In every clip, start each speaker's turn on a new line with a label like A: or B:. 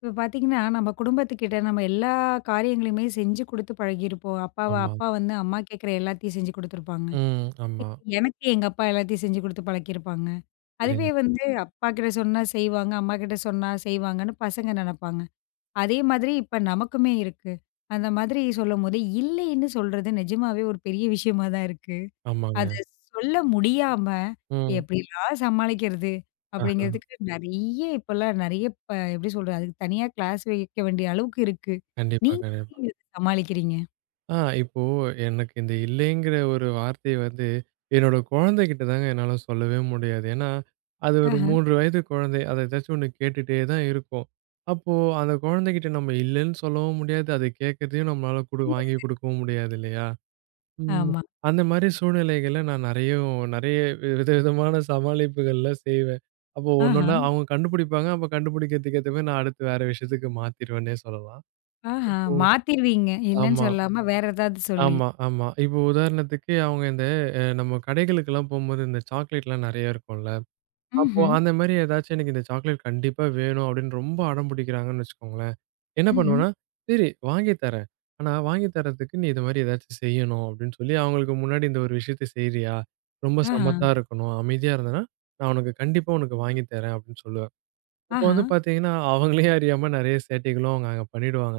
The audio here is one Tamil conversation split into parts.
A: இப்போ பார்த்தீங்கன்னா, நம்ம குடும்பத்துக்கிட்ட நம்ம எல்லா காரியங்களையுமே செஞ்சு குடுத்து பழகியிருப்போம். அப்பாவ
B: ஆமா.
A: அப்பா வந்து அம்மா கேட்குற எல்லாத்தையும் செஞ்சு குடுத்துருப்பாங்க.
B: ம். ஆமா.
A: இப்ப எனக்கு எங்க அப்பா எல்லாத்தையும் செஞ்சு குடுத்து பழக்கியிருப்பாங்க. அதுவே
B: சரிங்க.
A: வந்து அப்பாகிட்ட சொன்னா செய்வாங்க, அம்மாகிட்ட சொன்னா செய்வாங்கன்னு பசங்க நெனப்பாங்க. அதே மாதிரி இப்ப நமக்குமே இருக்கு. அந்த மாதிரி சொல்லும்போது, இல்லைன்னு சொல்றது நிஜமாவே ஒரு பெரிய விஷயமா தான் இருக்கு.
B: ஆமாங்க.
A: அத சொல்ல முடியாம,
B: ம்.
A: எப்படிலாம் சமாளிக்கிறது?
B: ஆஹா.
A: அப்படிங்கிறதுக்கு நெறைய இப்பலாம் நெறைய எப்படி சொல்றது? அதுக்கு தனியா கிளாஸ் வைக்க வேண்டிய அளவுக்கு இருக்கு.
B: கண்டிப்பா,
A: நீங்க
B: கண்டிப்பா.
A: எப்படி அத சமாளிக்கிறீங்க?
B: இப்போ எனக்கு இந்த இல்லைங்கிற ஒரு வார்த்தைய வந்து என்னோட குழந்தைகிட்ட தாங்க என்னால சொல்லவே முடியாது. ஏன்னா, அது ஒரு
A: ஆஹா.
B: 3 வயது குழந்தை. அத ஏதாச்சும் ஒண்ணு கேட்டுட்டே தான் இருக்கும். அப்போ அந்த குழந்தைகிட்ட நம்ம இல்லன்னு சொல்லவும் முடியாது. அது கேட்கறதையும் நம்மளால குடு வாங்கி குடுக்கவும் முடியாது இல்லையா? ம்.
A: ஆமா.
B: அந்த மாரி சூழ்நிலைகள்ல நான் நெறையும் நெறைய வித விதமான சமாளிப்புகள்லாம் செய்வேன். அப்போ
A: ஆஹா.
B: ஒன்னொன்னா அவங்க கண்டுபிடிப்பாங்க. அப்ப கண்டுபிடிக்கிறதுக்கு ஏத்த மாரி நான் அடுத்து வேற விஷயத்துக்கு மாத்திருவேன்னே சொல்லலாம்.
A: ஆஹா.
B: இப்போ
A: மாத்திருவீங்க. இல்லன்னு
B: ஆமா,
A: சொல்லாம வேற ஏதாவது சொல்லி.
B: ஆமா, ஆமா. இப்போ உதாரணத்துக்கு அவங்க இந்த நம்ம கடைகளுக்கெல்லாம் போம்போது இந்த சாக்லேட்லாம் நெறைய இருக்கும்ல. அப்போ
A: ம்ஹ்ம்.
B: அந்த மாரி ஏதாச்சும் எனக்கு இந்த சாக்லேட் கண்டிப்பா வேணும் அப்படின்னு ரொம்ப அடம் பிடிக்கிறாங்கன்னு வச்சுக்கோங்களேன். என்ன
A: ம்ஹ்ம்.
B: பண்ணுவேன்னா, "சரி வாங்கி தரேன். ஆனா வாங்கி தர்றதுக்கு நீ இது மாரி ஏதாச்சும் செய்யணும்." அப்படின்னு சொல்லி அவங்களுக்கு முன்னாடி இந்த ஒரு விஷயத்த செய்றியா? ரொம்ப
A: ஆஹா.
B: சமத்தா இருக்கணும். அமைதியா இருந்தேன்னா, நான் உனக்கு கண்டிப்பா உனக்கு வாங்கி தரேன் அப்படின்னு சொல்லுவேன். அப்போ
A: ஆஹா.
B: வந்து பார்த்தீங்கன்னா, அவங்களே அறியாம நெறைய சேட்டைகளும் அவங்க அங்க பண்ணிடுவாங்க.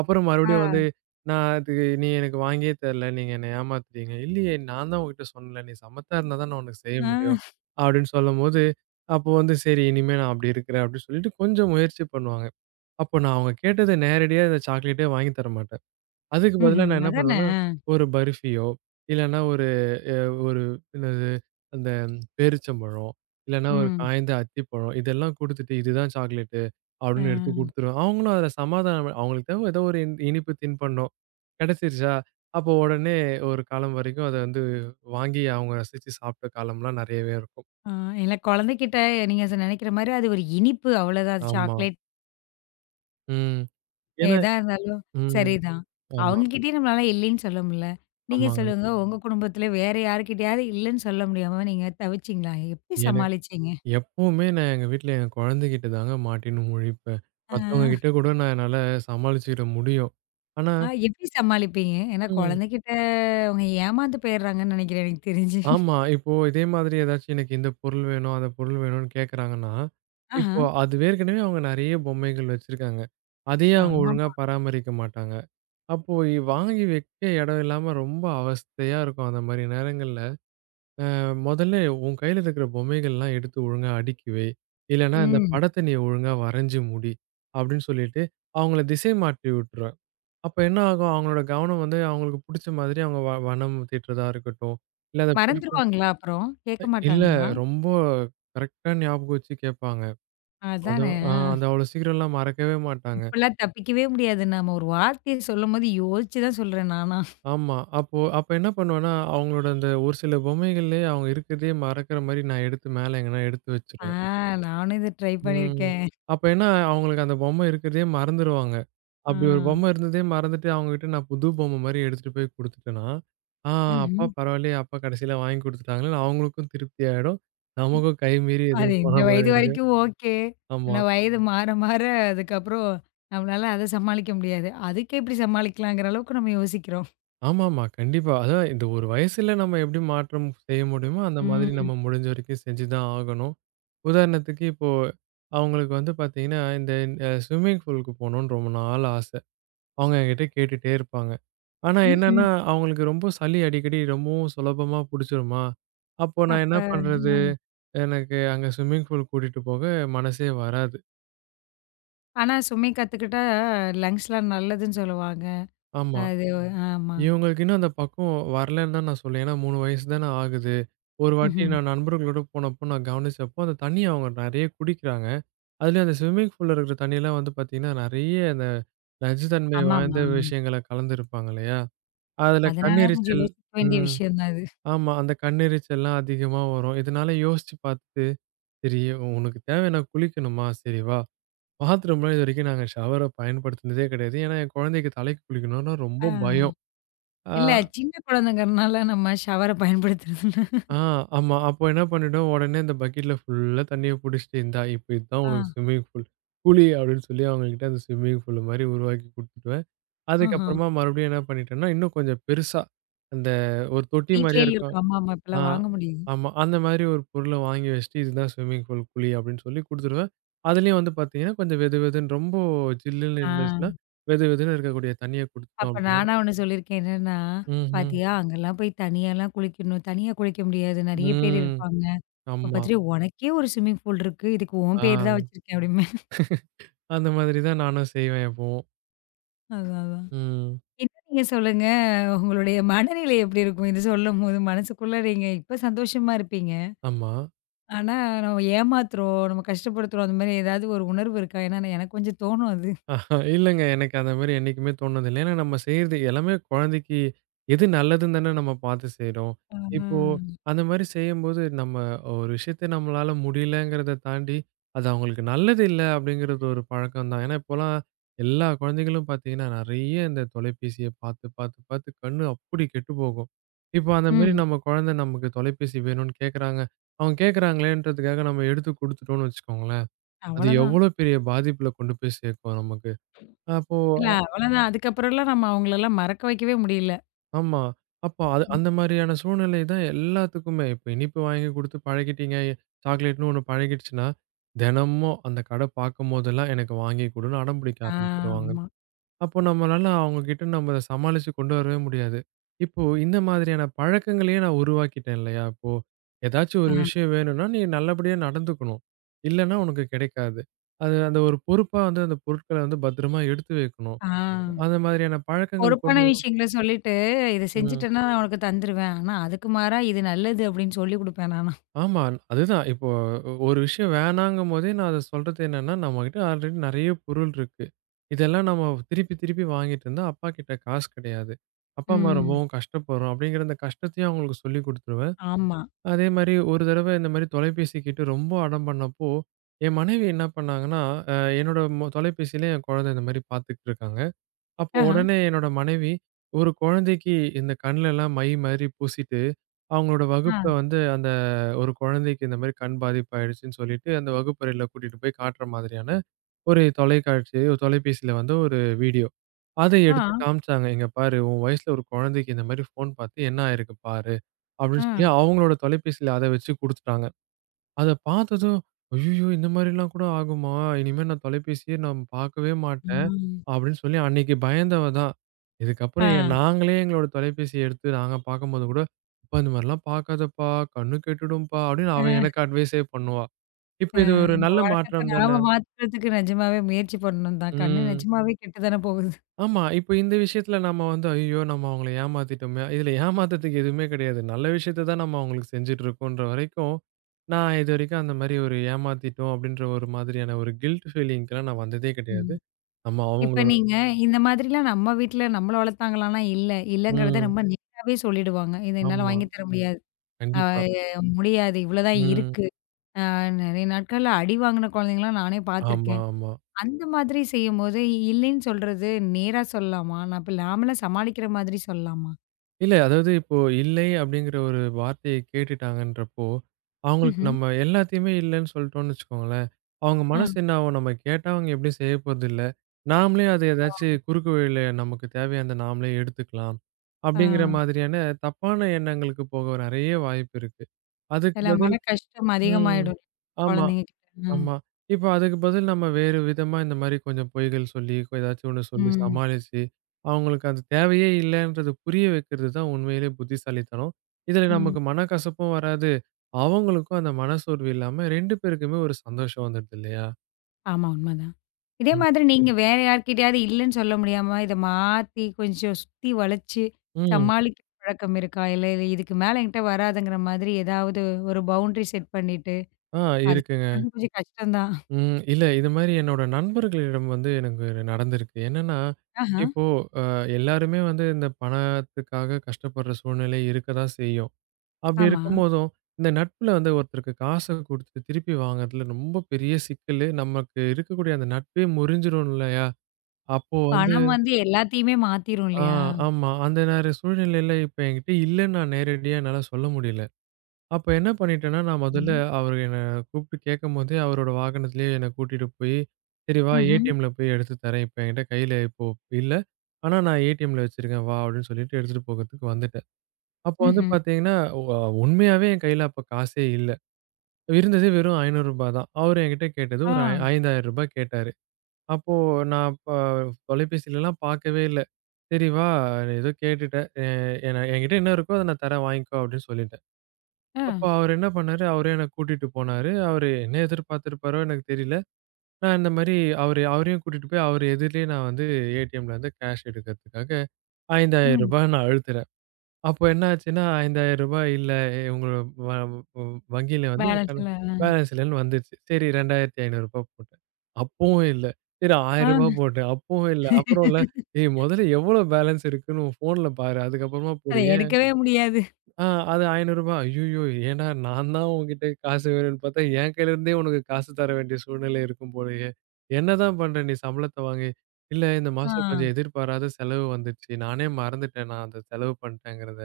B: அப்புறம்
A: ஆ.
B: மறுபடியும் வந்து, "நான் அது நீ எனக்கு வாங்கியே தரல. நீங்க என்ன ஏமாத்துறீங்க." "இல்லையே நான் தான் உன்கிட்ட சொன்னேன்ல. நீ சமத்தா இருந்தா தான் நான் உனக்கு செய்ய முடியும்."
A: ஆ.
B: அப்படின்னு சொல்லும்போது, அப்போ வந்து சரி இனிமே நான் அப்படி இருக்கிறேன் அப்படின்னு சொல்லிட்டு கொஞ்சம் முயற்சி பண்ணுவாங்க. அப்போ நான் அவங்க கேட்டது நேரடியா இந்த சாக்லேட்டே வாங்கி தர மாட்டேன். அதுக்கு பதிலா
A: ம்ஹ்ம்.
B: நான் என்ன
A: அதானே.
B: பண்ணுவேன்னா,
A: ஆ.
B: ஒரு பர்ஃபியோ, இல்லன்னா ஒரு அ ஒரு என்னது அந்த பேரிச்சம்பழம், இல்லன்னா ஒரு
A: ம்.
B: காய்ந்த அத்திப்பழம் இதெல்லாம் குடுத்துட்டு, "இதுதான் சாக்லேட்டு"
A: ஆ.
B: அப்படின்னு எடுத்து குடுத்துருவேன். அவங்களும் அதில சமாதானம் அவங்களுக்கு தேவ ஏதோ ஒரு இனிப்பு தின்பண்டம் கிடைச்சிருச்சா, அப்போ உடனே ஒரு காலம் வரைக்கும் அத வந்து வாங்கி அவங்க ரசிச்சு சாப்பிட்ட காலம்லாம் நெறையவே இருக்கும்.
A: ஆ. இல்ல குழந்தைகிட்ட நீங்க நெனைக்கிற மாரி அது ஒரு இனிப்பு அவ்வளோதான். அது
B: ஆமா.
A: சாக்லேட்
B: ம். ஏன்னா
A: எதா இருந்தாலும்
B: ம்.
A: சரிதான்.
B: ஆமா,
A: அவங்ககிட்டயும் நம்மளால இல்லைன்னு சொல்ல முடில. நீங்க
B: ஆமாங்க.
A: சொல்லுங்க, உங்க குடும்பத்தில வேற யார்கிட்டயாவது இல்லன்னு சொல்ல முடியாம நீங்க தவிச்சீங்களா? எப்படி
B: ஏன்னா
A: சமாளிச்சீங்க?
B: எப்பவுமே நான் எங்க வீட்ல என் குழந்தைகிட்ட தாங்க மாட்டின்னு முழிப்பேன்.
A: ஆ,
B: மத்தவங்க கிட்ட கூட நான் என்னால சமாளிச்சுக்கிட முடியும். ஆனா
A: ஆ எப்படி சமாளிப்பீங்க? ஏன்னா
B: ம்.
A: குழந்தைகிட்ட அவங்க ஏமாந்து போயிடுறாங்கன்னு நெனைக்கிறேன் எனக்கு தெரிஞ்சு.
B: ஆமா. இப்போ இதே மாதிரி ஏதாச்சும் எனக்கு இந்த பொருள் வேணும், அந்த பொருள் வேணும்னு கேட்கறாங்கன்னா,
A: ஆஹா.
B: இப்போ அது ஏற்கனவே அவங்க நெறைய பொம்மைகள் வச்சிருக்காங்க. அதையே அவங்க ஒழுங்கா
A: ஆமாமா.
B: பராமரிக்க மாட்டாங்க. அப்போ வாங்கி வைக்க இடம் இல்லாம ரொம்ப அவஸ்தையா இருக்கும் அந்த மாரி நேரங்கள்ல. முதல்ல உன் கையில இருக்கிற பொம்மைகள்லாம் எடுத்து ஒழுங்கா அடுக்கி வை. இல்லன்னா இந்த
A: ம்.
B: படத்த நீ ஒழுங்கா வரைஞ்சு முடி. அப்படின்னு சொல்லிட்டு அவங்கள திசை மாற்றி விட்டுருவேன். அப்ப என்ன ஆகும்? அவங்களோட கவனம் வந்து அவங்களுக்கு புடிச்ச மாதிரி அவங்க வனம் தீட்டுறதா இருக்கட்டும். இல்ல அந்த பொருட்கள்
A: மறந்துருவாங்களா அப்புறம்? கேட்க
B: இல்ல
A: மாட்டாங்களா?
B: ரொம்ப கரெக்ட்டா ஞாபகம் வச்சு கேட்பாங்க.
A: அதானே.
B: அதுவும்
A: ஆ.
B: அது அவ்வளோ சீக்கிரம்லாம் மறக்கவே மாட்டாங்க.
A: இப்பலாம் தப்பிக்கவே முடியாது. நாம ஒரு வார்த்தைய சொல்லும்போது யோசிச்சு தான் சொல்றேன் நானா.
B: ஆமா. அப்போ அப்ப என்ன பண்ணுவேன்னா, அவங்களோட அந்த ஒரு சில பொம்மைகள்லயே அவங்க இருக்கிறதையே மறக்கிற மாரி நான் எடுத்து மேல எங்கனா எடுத்து
A: ஆ
B: வச்சுருவேன்.
A: நானும் இத ட்ரை
B: ம்.
A: பண்ணியிருக்கேன்.
B: அப்ப என்ன அவங்களுக்கு அந்த பொம்மை இருக்கிறதையே மறந்துருவாங்க.
A: ஆ.
B: அப்படி ஒரு பொம்மை இருந்ததே மறந்துட்டு அவங்ககிட்ட நான் புது பொம்மை மாரி எடுத்துட்டு போய் குடுத்துட்டேன்னா, ஆ அப்பா
A: ம்ஹ்ம்.
B: பரவாயில்லையே! அப்பா கடைசியில வாங்கி குடுத்துட்டாங்கன்னு அவங்களுக்கும் திருப்தி ஆயிடும். நமக்கும் கை மீறி
A: அது
B: எதுவும்
A: இந்த
B: போன மாரி
A: வயது
B: இருக்கு.
A: வரைக்கும் ஓகே.
B: ஆமா.
A: ஆனா வயது மாற, மாற அதுக்கப்புறம் நம்மளால அத சமாளிக்க முடியாது. அதுக்கு எப்படி சமாளிக்கலாங்கிற அளவுக்கு நம்ம யோசிக்கிறோம்.
B: ஆமாமா. கண்டிப்பா. அதான் இந்த ஒரு வயசுல நம்ம எப்படி மாற்றம் செய்ய முடியுமோ, அந்த மாதிரி
A: ம்.
B: நம்ம முடிஞ்ச வரைக்கும் செஞ்சு தான் ஆகணும். உதாரணத்துக்கு இப்போ அவங்களுக்கு வந்து பார்த்தீங்கன்னா, இந்த ஸ்விம்மிங் பூலுக்கு போணும்னு ரொம்ப நாள் ஆசை. அவங்க என்கிட்ட கேட்டுட்டே இருப்பாங்க. ஆனா
A: ம்ஹ்ம்.
B: என்னன்னா, அவங்களுக்கு ரொம்ப சளி அடிக்கடி ரொம்பவும் சுலபமா புடிச்சுருமா, அப்போ நான்
A: அப்ப
B: என்ன பண்றது?
A: அ
B: எனக்கு அங்க ஸ்விம்மிங் பூல் கூட்டிட்டு போக மனசே வராது.
A: ஆனா சுமை கத்துக்கிட்டா லங்ஸ்லாம் நல்லதுன்னு சொல்லுவாங்க.
B: ஆமா.
A: அது ஆமா.
B: இவங்களுக்கு இன்னும் அந்த பக்குவம் வரலன்னு தான் நான் சொல்லுவேன். ஏன்னா 3 வயசு தானே ஆகுது. ஒரு வாட்டி
A: ம்ஹ்ம்.
B: நான் நண்பர்களோட போனப்போ நான் கவனிச்சப்போ, அந்த தண்ணிய அவங்க நெறைய குடிக்கிறாங்க. அதுலயும் அந்த ஸ்விம்மிங் பூல்ல இருக்கிற தண்ணிலாம் வந்து பார்த்தீங்கன்னா, நெறைய அந்த நச்சுத்தன்மை வாய்ந்த
A: ஆமாமா.
B: விஷயங்கள கலந்திருப்பாங்க இல்லையா? அதுல
A: அதனால கொஞ்சம்
B: கண்ணெரிச்சல்
A: யோசிக்க வேண்டிய
B: ம்.
A: விஷயம் தான் அது.
B: ஆமா. அந்த கண்ணெரிச்சல்லாம் அதிகமா வரும். இதனால யோசிச்சு பார்த்துட்டு, சரி உனக்கு தேவைன்னா குளிக்கணுமா? சரி வா. பாத்ரூம்லாம் இதுவரைக்கும் நாங்க ஷவர பயன்படுத்தினதே கிடையாது. ஏன்னா, என் குழந்தைக்கு தலைக்கு குளிக்கணும்னா
A: ஆ
B: ரொம்ப பயம். ஆ,
A: இல்ல சின்ன குழந்தைங்கிறனால நம்ம ஷவர பயன்படுத்துறதுல
B: ஆ ஆமா. அப்போ என்ன பண்ணிட்டோம், உடனே இந்த பக்கெட்ல ஃபுல்லா தண்ணிய புடிச்சுட்டு, இந்தா இப்ப இதுதான்
A: ஆ.
B: உனக்கு ஸ்விம்மிங் பூல். குளி அப்படின்னு சொல்லி அவங்ககிட்ட அந்த ஸ்விம்மிங் பூல் மாரி உருவாக்கி குடுத்துட்டுவேன்.
A: ஆஹா.
B: அதுக்கப்புறமா மறுபடியும் என்ன பண்ணிட்டேன்னா, இன்னும் கொஞ்சம் பெருசா அந்த ஒரு தொட்டி
A: வீட்லயே
B: மாரியே
A: இருக்கு.
B: இருக்கும்.
A: ஆமாமா.
B: ஆ,
A: இப்பலாம் வாங்க முடியுது.
B: ஆமா. அந்த மாரி ஒரு பொருள வாங்கி வச்சுட்டு, இதுதான் ஸ்விம்மிங் பூல் குழி அப்படின்னு சொல்லி குடுத்துருவேன். அதுலயும் வந்து பார்த்தீங்கன்னா, கொஞ்சம் வெது வெதுன்னு ரொம்ப ஜில்லுன்னு இருந்துச்சுன்னா,
A: ஆ.
B: வெது வெதுன்னு இருக்கக்கூடிய தண்ணீய குடுத்துட்டோம்
A: அப்ப
B: அப்படின்னா
A: நானா ஒண்ணு சொல்லியிருக்கேன். என்னன்னா,
B: ம்ஹ்ம்.
A: "பாத்தியா அங்கலாம் போய் தனியாலாம் குளிக்கணும். தனியா குளிக்க முடியாது. நெறைய பேர்
B: ம்.
A: இருப்பாங்க. இப்ப
B: ஆமா.
A: பாத்துட்டு உனக்கே ஒரு ஸ்விம்மிங் பூல் இருக்கு. இதுக்கு உன் பேர் தான்
B: ஆ.
A: வச்சிருக்கேன்" அப்படிம்பேன்.
B: அந்த மாதிரி தான் நானும் செய்வேன் எப்பவும்.
A: அதான், அதான்.
B: ம்.
A: இன்னும் நீங்க சொல்லுங்க. உங்களுடைய மனநிலை எப்படி இருக்கும்? இது சொல்லும்போது மனசுக்குள்ள நீங்க இப்ப சந்தோஷமா இருப்பீங்க.
B: ஆமா.
A: ஆனா நம்ம ஏமாத்துறோம், நம்ம கஷ்டப்படுத்துறோம். அந்த மாரி ஏதாவது ஒரு உணர்வு இருக்கா? ஏன்னா எனக்கு கொஞ்சம் தோணும் அது.
B: ஆஹா, இல்லங்க. எனக்கு அந்த மாரி என்னைக்குமே தோணுனதில்ல. ஏன்னா நம்ம செய்றது எல்லாமே குழந்தைக்கு எது நல்லதுன்னு தானே நம்ம பார்த்து செய்றோம்.
A: ஆ.
B: இப்போ அந்த மாரி செய்யும்போது, நம்ம ஒரு விஷயத்த நம்மளால முடியலங்கிறத தாண்டி, அது அவங்களுக்கு நல்லது இல்ல அப்படிங்கிறது ஒரு பழக்கம் தான். ஏன்னா இப்போலாம் எல்லா குழந்தைகளும் பார்த்தீங்கன்னா, நெறைய இந்த தொலைபேசிய பார்த்து, பார்த்து, பார்த்து கண்ணு அப்படி கெட்டு போகும். இப்போ அந்த மாரி
A: ம்.
B: நம்ம குழந்தை நமக்கு தொலைபேசி வேணும்னு கேட்கறாங்க. அவங்க கேட்கறாங்களேன்றதுக்காக நம்ம எடுத்து குடுத்துட்டோம்னு வச்சுக்கோங்களேன், அது
A: அவ்வளதான்.
B: எவ்வளோ பெரிய பாதிப்புல கொண்டு போய் சேர்க்கும் நமக்கு. அப்போ
A: இல்ல அவ்வளதான். அதுக்கப்புறம்லாம் நம்ம அவங்களலாம் மறக்க வைக்கவே முடியல.
B: ஆமா. அப்போ அது அந்த மாரியான சூழ்நிலை தான் எல்லாத்துக்குமே. இப்ப இனிப்பு வாங்கி குடுத்து பழகிட்டீங்க. சாக்லேட்ன்னு ஒண்ணு பழகிடுச்சுன்னா, தினமும் அந்த கட பார்க்கும்போதெல்லாம் எனக்கு வாங்கி குடுன்னு அடம் பிடிக்க
A: ஆ,
B: ஆரம்பிச்சுருவாங்க.
A: ஆமா.
B: அப்போ நம்மளால அவங்க கிட்ட நம்ம அத சமாளிச்சு கொண்டு வரவே முடியாது. இப்போ இந்த மாதிரியான பழக்கங்களையே நான் உருவாக்கிட்டேன் இல்லையா? இப்போ ஏதாச்சும் ஒரு
A: ஆ,
B: விஷயம் வேணும்னா, நீ நல்லபடியா நடந்துக்கணும். இல்லன்னா உனக்கு கிடைக்காது. அது அந்த ஒரு பொறுப்பா வந்து அந்த பொருட்கள வந்து பத்திரமா எடுத்து வைக்கணும்.
A: ஆ.
B: அந்த மாதிரியான பழக்கங்கள்
A: பொறுப்பான
B: கொண்டு
A: விஷயங்கள சொல்லிட்டு, "இத
B: ம்.
A: செஞ்சுட்டேன்னா நான் உனக்கு தந்துருவேன். ஆனா, அதுக்கு மாறா இது நல்லது" அப்படின்னு சொல்லிக் குடுப்பேன் நானா.
B: ஆமா. அதுதான். இப்போ ஒரு விஷயம் வேணாங்கும்போதே நான் அத சொல்றது என்னன்னா, நம்மகிட்ட ஆல்ரெடி நெறைய பொருள் இருக்கு. இதெல்லாம் நம்ம திருப்பி திருப்பி வாங்கிட்டு இருந்தா அப்பா கிட்ட காசு கிடையாது. அப்பா, அம்மா
A: ம்.
B: ரொம்பவும் கஷ்டப்படுறோம் அப்படிங்கிற அந்த கஷ்டத்தையும் அவங்களுக்கு சொல்லிக் குடுத்துருவேன்.
A: ஆமா.
B: அதே மாரி ஒரு தடவ இந்த மாரி தொலைபேசி கேட்டு ரொம்ப அடம் பண்ணப்போ, என் மனைவி என்ன பண்ணாங்கன்னா, அ என்னோட தொலைபேசியில என் குழந்தை இந்த மாரி பார்த்துட்டு இருக்காங்க. அப்போ
A: ஆஹா.
B: உடனே என்னோட மனைவி, ஒரு குழந்தைக்கு இந்த கண்லலாம் மை மாரி பூசிட்டு, அவங்களோட வகுப்புல
A: ஆ.
B: வந்து அந்த ஒரு குழந்தைக்கு இந்த மாரி கண் பாதிப்பு ஆயிடுச்சுன்னு சொல்லிட்டு, அந்த வகுப்பறையில கூட்டிட்டு போய் காட்டுற மாதிரியான ஒரு தொலைக்காட்சி ஒரு தொலைபேசியில வந்து ஒரு வீடியோ. அத
A: ஆ.
B: எடுத்து காமிச்சாங்க. "இங்க பாரு, உன் வயசுல ஒரு குழந்தைக்கு இந்த மாரி ஃபோன் பார்த்து என்ன ஆயிருக்கு பாரு"
A: ஆ.
B: அப்படின்னு சொல்லி அவங்களோட தொலைபேசியில அத வச்சு குடுத்துட்டாங்க. அத பார்த்ததும், "ஐய்யயோ! இந்த மாரிலாம் கூட ஆகுமா? இனிமே நான் தொலைபேசியே நான் பார்க்கவே மாட்டேன்."
A: ம்.
B: அப்படின்னு சொல்லி அன்னைக்கு பயந்தவ தான்.
A: ஆ.
B: இதுக்கப்புறம் நாங்களே எங்களோட தொலைபேசிய எடுத்து நாங்க பார்க்கும்போது கூட, "அப்பா இந்த மாரிலாம் பார்க்காதப்பா, கண்ணு கெட்டுடும்பா" அப்படின்னு அவ
A: அ.
B: எனக்கு அட்வைஸே பண்ணுவா. இப்ப
A: அ.
B: இது ஒரு நல்ல
A: வழக்கத்த
B: மாற்றம் தானே.
A: நாம மாத்துறதுக்கு நிஜமாவே முயற்சி பண்ணணும் தான். கண்ணு
B: ம்.
A: நிஜமாவே கெட்டு தானே போகுது.
B: ஆமா. இப்ப இந்த விஷயத்துல நம்ம வந்து, ஐயோ! நம்ம அவங்கள ஏமாத்திட்டோமே. இதுல ஏமாத்துறதுக்கு எதுவுமே கிடையாது. நல்ல விஷயத்த தான் நம்ம அவங்களுக்கு செஞ்சுட்டு இருக்கோன்ற வரைக்கும், நான் இதுவரைக்கும் அந்த மாரி ஒரு ஏமாத்திட்டோம் அப்படின்ற ஒரு மாதிரியான ஒரு கில்ட் ஃபீலிங்க்குலாம் நான் வந்ததே
A: ம்.
B: கிடையாது. நம்ம
A: இப்ப
B: அவங்களோட
A: நீங்க இந்த மாதிரிலாம் நம்ம வீட்ல நம்மள வளர்த்தாங்களான்னா, இல்ல. இல்லங்கிறத
B: ம்.
A: ரொம்ப நேராவே சொல்லிடுவாங்க. "இத என்னால
B: ஆமா.
A: வாங்கி தர முடியாது. அ
B: கண்டிப்பா.
A: முடியாது. இவ்வளோ தான்
B: ம்.
A: இருக்கு." நெறைய நாட்கள்ல அடி வாங்குன குழந்தைங்கலாம் நானே
B: ஆமா,
A: பார்த்துருக்கேன்.
B: ஆமா.
A: அந்த மாதிரி செய்யும்போது, இல்லைன்னு சொல்றது நேரா சொல்லலாமா? நான் இப்ப நாமலாம் சமாளிக்கிற மாதிரி சொல்லலாமா?
B: இல்ல அதாவது இப்போ இல்லை அப்படிங்கிற ஒரு வார்த்தைய கேட்டுட்டாங்கன்றப்போ, அவங்களுக்கு
A: ம்ஹ்ம்.
B: நம்ம எல்லாத்தையுமே இல்லன்னு சொல்லிட்டோம்னு வச்சுக்கோங்களேன், அவங்க
A: ஆ.
B: மனசு என்ன ஆகும்? நம்ம கேட்டா அவங்க எப்படியும் செய்ய போறதில்ல. நாமளே அது ஏதாச்சும் குறுக்கு வழியில நமக்கு தேவையானத நாமளே எடுத்துக்கலாம்.
A: ஆ.
B: அப்படிங்கிற மாதிரியான தப்பான எண்ணங்களுக்கு போக நெறைய வாய்ப்பு இருக்கு. அதுக்கு
A: சில மன
B: பதில்
A: கஷ்டம்
B: ம்.
A: அதிகமாயிடும்
B: ஆமா.
A: குழந்தைங்க கிட்ட. ம்.
B: ஆமா. இப்ப அதுக்கு பதில் நம்ம வேறு விதமா இந்த மாரி கொஞ்சம் பொய்கள் சொல்லி, ஏதாச்சும் ஒண்ணு சொல்லி
A: ம்.
B: சமாளிச்சு, அவங்களுக்கு அது தேவையே இல்லன்றது புரிய வைக்கிறது தான் உண்மையிலே புத்திசாலித்தனம். இதுல
A: ம்.
B: நமக்கு மனக்கசப்பும் வராது. அவங்களுக்கும் அந்த மனசோர்வு இல்லாம 2 பேருக்குமே ஒரு சந்தோஷம் வந்துடுது இல்லையா?
A: ஆமா, உண்மதான். இதே
B: ம்.
A: மாதிரி நீங்க வேற யார்கிட்டயாவது இல்லன்னு சொல்ல முடியாம, இத மாத்தி கொஞ்சம் சுத்தி வளைச்சு
B: ம்.
A: சமாளிக்கிற பழக்கம் இருக்கா? இல்ல இல்ல இதுக்கு மேல என்கிட்ட வராதுங்கிற மாதிரி ஏதாவது ஒரு பவுண்டரி செட் பண்ணிட்டு,
B: ஆ
A: அது செட்
B: இருக்குங்க.
A: பண்றது கொஞ்சம் கஷ்டம் தான்.
B: ம். இல்ல இது மாரி என்னோட நண்பர்களிடம் வந்து எனக்கு நடந்திருக்கு. என்னன்னா,
A: ஆஹா.
B: இப்போ அ எல்லாருமே வந்து இந்த பணத்துக்காக கஷ்டப்படுற சூழ்நிலை இருக்க தான் செய்யும். அப்படி
A: ஆமா.
B: இருக்கும்போதும், இந்த நட்புல வந்து ஒருத்தருக்கு காச குடுத்து திருப்பி வாங்குறதுல ரொம்ப பெரிய சிக்கலு. நமக்கு இருக்கக்கூடிய அந்த நட்பே முறிஞ்சிரும் இல்லையா? அப்போ வந்து
A: பணம் வந்து எல்லாத்தையுமே மாத்திரும்
B: ஆ
A: இல்லையா?
B: ஆமா. அந்த நேர சூழ்நிலையில இப்ப என்கிட்ட இல்லன்னு நான் நேரடியா என்னால சொல்ல முடியல. அப்ப என்ன பண்ணிட்டேன்னா, நான் முதல்ல
A: சரி.
B: அவரு என்ன கூப்பிட்டு கேட்கும்போதே அவரோட வாகனத்திலேயே என்ன கூட்டிட்டு போய், "சரி வா
A: ம்ஹ்ம்.
B: ஏடிஎம்ல போய் எடுத்து தரேன். இப்ப என்கிட்ட கையில இப்போ இல்ல. ஆனா நான் ஏடிஎம்ல வச்சிருக்கேன் வா" அப்படின்னு சொல்லிட்டு எடுத்துட்டு போகறதுக்கு வந்துட்டேன். அப்போ வந்து
A: ம்ஹ்ம்.
B: பார்த்தீங்கன்னா, ஒ உண்மையாவே என் கையில அப்ப காசே இல்ல. இருந்தது வெறும் ரூ. 500 தான். அவரு என்கிட்ட கேட்டது
A: ஆ,
B: ஒரு ரூ. 5,000 கேட்டாரு. அப்போ நான் தொலைபேசிலலாம் பார்க்கவே இல்ல. "சரி வா, நீ ஏதோ கேட்டுட்ட. என என்கிட்ட என்ன இருக்கோ அத நான் தரேன் வாங்கிக்கோ" அப்படின்னு சொல்லிட்டேன்.
A: ஆ.
B: அப்போ அவரு என்ன பண்ணாரு, அவரே என்ன கூட்டிட்டு போனாரு. அவரு என்ன எதிர்பார்த்திருப்பாரோ எனக்கு தெரியல. நான் இந்த மாரி அவரு அவரையும் கூட்டிட்டு போய் அவரு எதிர்லயே நான் வந்து ஏடிஎம்ல வந்து கேஷ் எடுக்கிறதுக்காக ரூ.
A: ம்.
B: 5,000 நான் அழுத்துறேன். அப்போ என்ன ஆச்சுன்னா, ரூ. 5,000 இல்ல உங்களோட வ வ வங்கியில வந்து
A: பேலன்ஸ் இல்ல. ஆ.
B: பேலன்ஸ் இல்லன்னு வந்துச்சு. சரி ரூ. 2,500 போட்டேன். அப்பவும் இல்ல. சரி ரூ. 1,000
A: ஆ.
B: போட்டேன். அப்பவும் இல்ல. அப்புறம் இல்ல ஏய் முதல்ல எவ்வளோ பேலன்ஸ் இருக்குன்னு உன் ஃபோன்ல பாரு. அதுக்கப்புறமா
A: அத
B: போடு. ஏன்?
A: எடுக்கவே முடியாது.
B: ஆ அது ரூ. 500 ஐய்யயோ! ஏன்டா நான் தான் உன்கிட்ட காசு வேணும்னு பார்த்தா, என் கையில இருந்தே உனக்கு காசு தர வேண்டிய சூழ்நிலை இருக்கும் போலயே! என்னதான் பண்ற நீ சம்பளத்த வாங்கி? இல்ல இந்த
A: ஆ,
B: மாசம் கொஞ்சம் எதிர்பாராத செலவு வந்துருச்சு. நானே மறந்துட்டேன் நான் அந்த செலவு பண்ணிட்டேங்கிறத.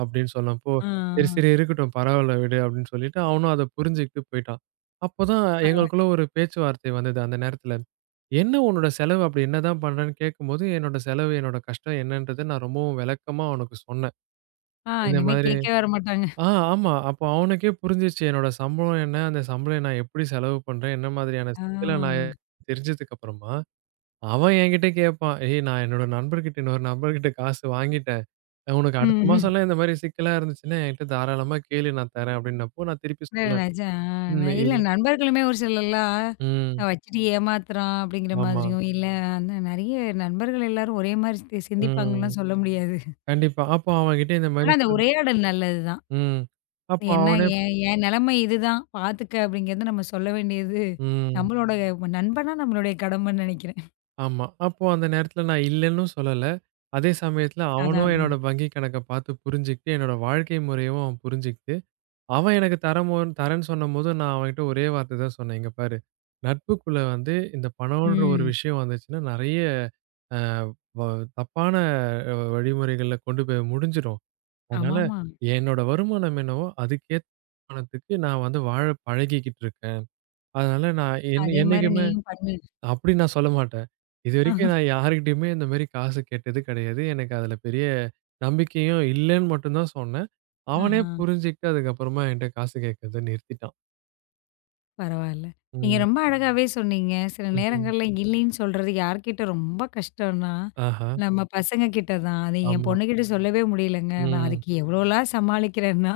B: அப்படின்னு சொன்னப்போ,
A: ஆ,
B: "சரி, சரி
A: ஆ.
B: இருக்கட்டும் பரவால்ல விடு" அப்படின்னு சொல்லிட்டு அவனும் அத புரிஞ்சுகிட்டு போயிட்டான். அப்பதான்
A: பரவால்ல.
B: எங்களுக்குள்ள ஒரு பேச்சுவார்த்தை வந்தது அந்த நேரத்துல. "என்ன உன்னோட செலவு அப்படி என்னதான் பண்றேன்னு?" கேட்கும்போது, என்னோட செலவு, என்னோட கஷ்டம் என்னன்றத நான் ரொம்பவும் விளக்கமா அவனுக்கு சொன்னேன்.
A: ஆ
B: இந்த
A: இனிமே
B: மாதிரி
A: கேட்கவே வரமாட்டாங்க.
B: ஆ ஆமா. அப்போ அவனுக்கே புரிஞ்சுச்சு என்னோட சம்பளம் என்ன, அந்த சம்பளம் நான் எப்படி செலவு பண்றேன், என்ன மாதிரியான சிக்கல நான்
A: ஆ.
B: தெரிஞ்சதுக்கு அப்புறமா அவன் என்கிட்ட கேட்பான். "ஏய் நான் என்னோட நண்பர்கிட்ட இன்னொரு நண்பர்கிட்ட காசு வாங்கிட்டேன். உனக்கு அடுத்த
A: ம்ஹ்ம்.
B: மாசம்லாம் இந்த மாரி சிக்கலா இருந்துச்சுன்னா, என்கிட்ட தாராளமா கேளு நான் தரேன்" அப்படின்னப்போ நான் திருப்பி
A: இல்ல
B: சொன்னேன்.
A: நெஜம். ஆ
B: ம்.
A: நான் இல்ல நண்பர்களுமே ஒரு சிலர்லாம்
B: ம்.
A: நான் வச்சுட்டு ஏமாத்துறான் அப்படிங்கிற
B: ஆமா.
A: மாதிரியும், இல்ல அந்த நெறைய நண்பர்கள் எல்லாரும் ஒரே மாரி
B: ம்.
A: சிந்திப்பாங்கன்னுலாம் சொல்ல முடியாது.
B: கண்டிப்பா. அப்போ அவன்கிட்ட இந்த
A: ஆனா
B: மாரி
A: அந்த உரையாடல் நல்லது தான்.
B: ம். அப்போ
A: என்ன
B: அவனே
A: என் என் நிலைமை இதுதான் பார்த்துக்க அப்படிங்கிறது நம்ம சொல்ல வேண்டியது
B: ம்.
A: நம்மளோட நண்பனா நம்மளுடைய கடமைன்னு நினைக்கிறேன்.
B: ஆமா. அப்போ அந்த நேரத்துல நான் இல்லன்னும் சொல்லல. அதே சமயத்துல அவனும்
A: அதான் அதான்.
B: என்னோட வங்கி கணக்க பார்த்து புரிஞ்சுகிட்டு, என்னோட வாழ்க்கை முறையவும் அவன் புரிஞ்சுகிட்டு அவன் எனக்கு தரமோன் தரேன்னு சொன்னம்போது, நான் அவன்கிட்ட ஒரே வார்த்தை தான் சொன்னேன். "இங்க பாரு, நட்புக்குள்ள வந்து இந்த பணம்ன்ற ஒரு
A: ம்.
B: விஷயம் வந்துச்சுன்னா, நெறைய அ வ தப்பான வழிமுறைகள்ல கொண்டு போய் முடிஞ்சிரும். அதனால
A: ஆமாமா.
B: என்னோட வருமானம் என்னவோ, அதுக்கேத்த பணத்துக்கு நான் வந்து வாழ பழகிக்கிட்டு இருக்கேன். அதனால நான்
A: அதே மாரி
B: என்னைக்குமே
A: நீயும் பண்ணு.
B: அப்படி நான் சொல்ல மாட்டேன். இதுவரைக்கும் நான் யார்கிட்டயுமே இந்த மாரி காசு கேட்டது கிடையாது. எனக்கு அதுல பெரிய நம்பிக்கையும் இல்லன்னு மட்டும் தான் சொன்னேன். அவனே
A: ஆஹா.
B: புரிஞ்சுகிட்டு அதுக்கப்புறமா என்ட்ட காசு கேட்கிறத நிறுத்திட்டான்.
A: பரவால்ல. நீங்க
B: ம்.
A: ரொம்ப அழகாவே சொன்னீங்க. சில
B: ம்ஹ்ம்.
A: நேரங்கள்ல இல்லைன்னு சொல்றது யார்கிட்ட ரொம்ப கஷ்டம்னா,
B: ஆஹா.
A: நம்ம பசங்க கிட்ட தான். அது என்
B: ஆமா.
A: பொண்ணுகிட்ட சொல்லவே முடியலங்க. நான்
B: ம்.
A: அதுக்கு எவ்வளோலாம் சமாளிக்கிறேன்னா,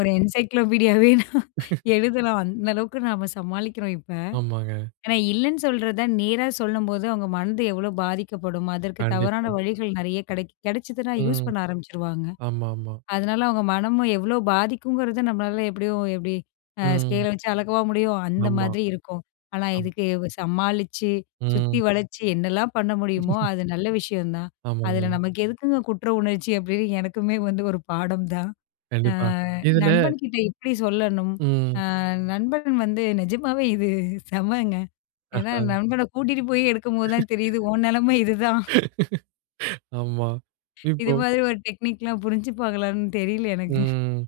A: ஒரு என்சைக்ளோபீடியாவே நான் எழுதலாம். அந்த அளவுக்கு நாம சமாளிக்கிறோம் இப்ப.
B: ஆமாங்க.
A: ஏன்னா இல்லன்னு சொல்றத நேரா சொல்லும்போது, அவங்க மனது எவ்ளோ பாதிக்கப்படும். அதற்கு தவறான
B: கண்டிப்பா.
A: வழிகள் நெறைய கிடைச்சதுன்னா யூஸ்
B: ம்.
A: பண்ண ஆரம்பிச்சுருவாங்க.
B: ஆமாமா.
A: அதனால அவங்க மனமும் எவ்ளோ பாதிக்குங்கிறத நம்மளால எப்படியும் எப்படி
B: ம்.
A: ஸ்கேல வச்சு அளக்கவா முடியும்? அந்த
B: ஆமா.
A: மாதிரி இருக்கும். ஆனா
B: ஆமா.
A: இதுக்கு சமாளிச்சு, சுத்தி
B: ம்.
A: வளைச்சு என்னலாம் பண்ண முடியுமோ, அது நல்ல விஷயம் தான். அதுல
B: ஆமாங்க.
A: நமக்கு எதுக்குங்க குற்ற உணர்ச்சி அப்படின்னு எனக்குமே வந்து ஒரு பாடம் தான். அ
B: கண்டிப்பா. இதுல
A: நண்பன்கிட்ட எப்படி சொல்லணும்? அ
B: ம்.
A: நண்பன் வந்து நிஜமாவே இது செமங்க.
B: ஆஹா.
A: அதான் நண்பன கூட்டிட்டு போய் எடுக்கும்போது தான் தெரியுது, உன் நெலைமை இதுதான்.
B: ஆமா.
A: இது
B: இப்போ
A: மாதிரி ஒரு டெக்னிக்லாம் புரிஞ்சுப்பாங்களான்னு தெரியல எனக்கு.
B: ம்.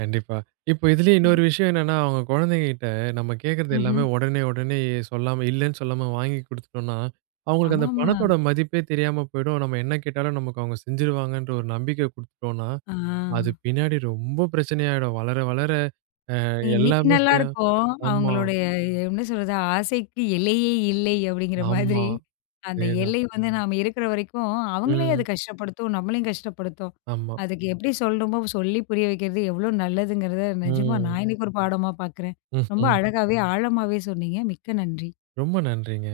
B: கண்டிப்பா. இப்போ இதுலயே
A: ம்.
B: இன்னொரு விஷயம் என்னன்னா, அவங்க குழந்தைங்ககிட்ட நம்ம கேட்கறது
A: ம்ஹ்ம்.
B: எல்லாமே உடனே, உடனே சொல்லாம இல்லன்னு சொல்லாம வாங்கி குடுத்துட்டோம்னா, அவங்களுக்கு அந்த
A: ஆமாமா.
B: பணத்தோட மதிப்பே தெரியாம போயிடும். நம்ம என்ன கேட்டாலும் நமக்கு அவங்க செஞ்சுருவாங்கன்ற ஒரு நம்பிக்கை குடுத்துட்டோம்னா,
A: ஆ.
B: அது பின்னாடி ரொம்ப பிரச்சனையாயிடும். வளர, வளர
A: இன்னைக்கு
B: எல்லாமே செய்ய
A: நல்லாருக்கும்.
B: ஆமா,
A: அவங்களுடைய என்ன சொல்றது, ஆசைக்கு எல்லையே இல்லை அப்படிங்கிற
B: ஆமா.
A: மாதிரி. அந்த
B: அதேதான்.
A: எல்லை வந்து நாம இருக்கிற வரைக்கும், அவங்களையும் அது
B: ம்.
A: கஷ்டப்படுத்தும், நம்மளையும் கஷ்டப்படுத்தும்.
B: ஆமா.
A: அதுக்கு எப்படி சொல்லணுமோ சொல்லி புரிய வைக்கிறது எவ்வளோ நல்லதுங்கிறத நிஜமா
B: ம்.
A: நான் இன்னைக்கு ஒரு பாடமா பார்க்குறேன். ரொம்ப
B: ம்ஹ்ம்.
A: அழகாவே, ஆழமாவே சொன்னீங்க. மிக்க நன்றி.
B: ரொம்ப நன்றிங்க.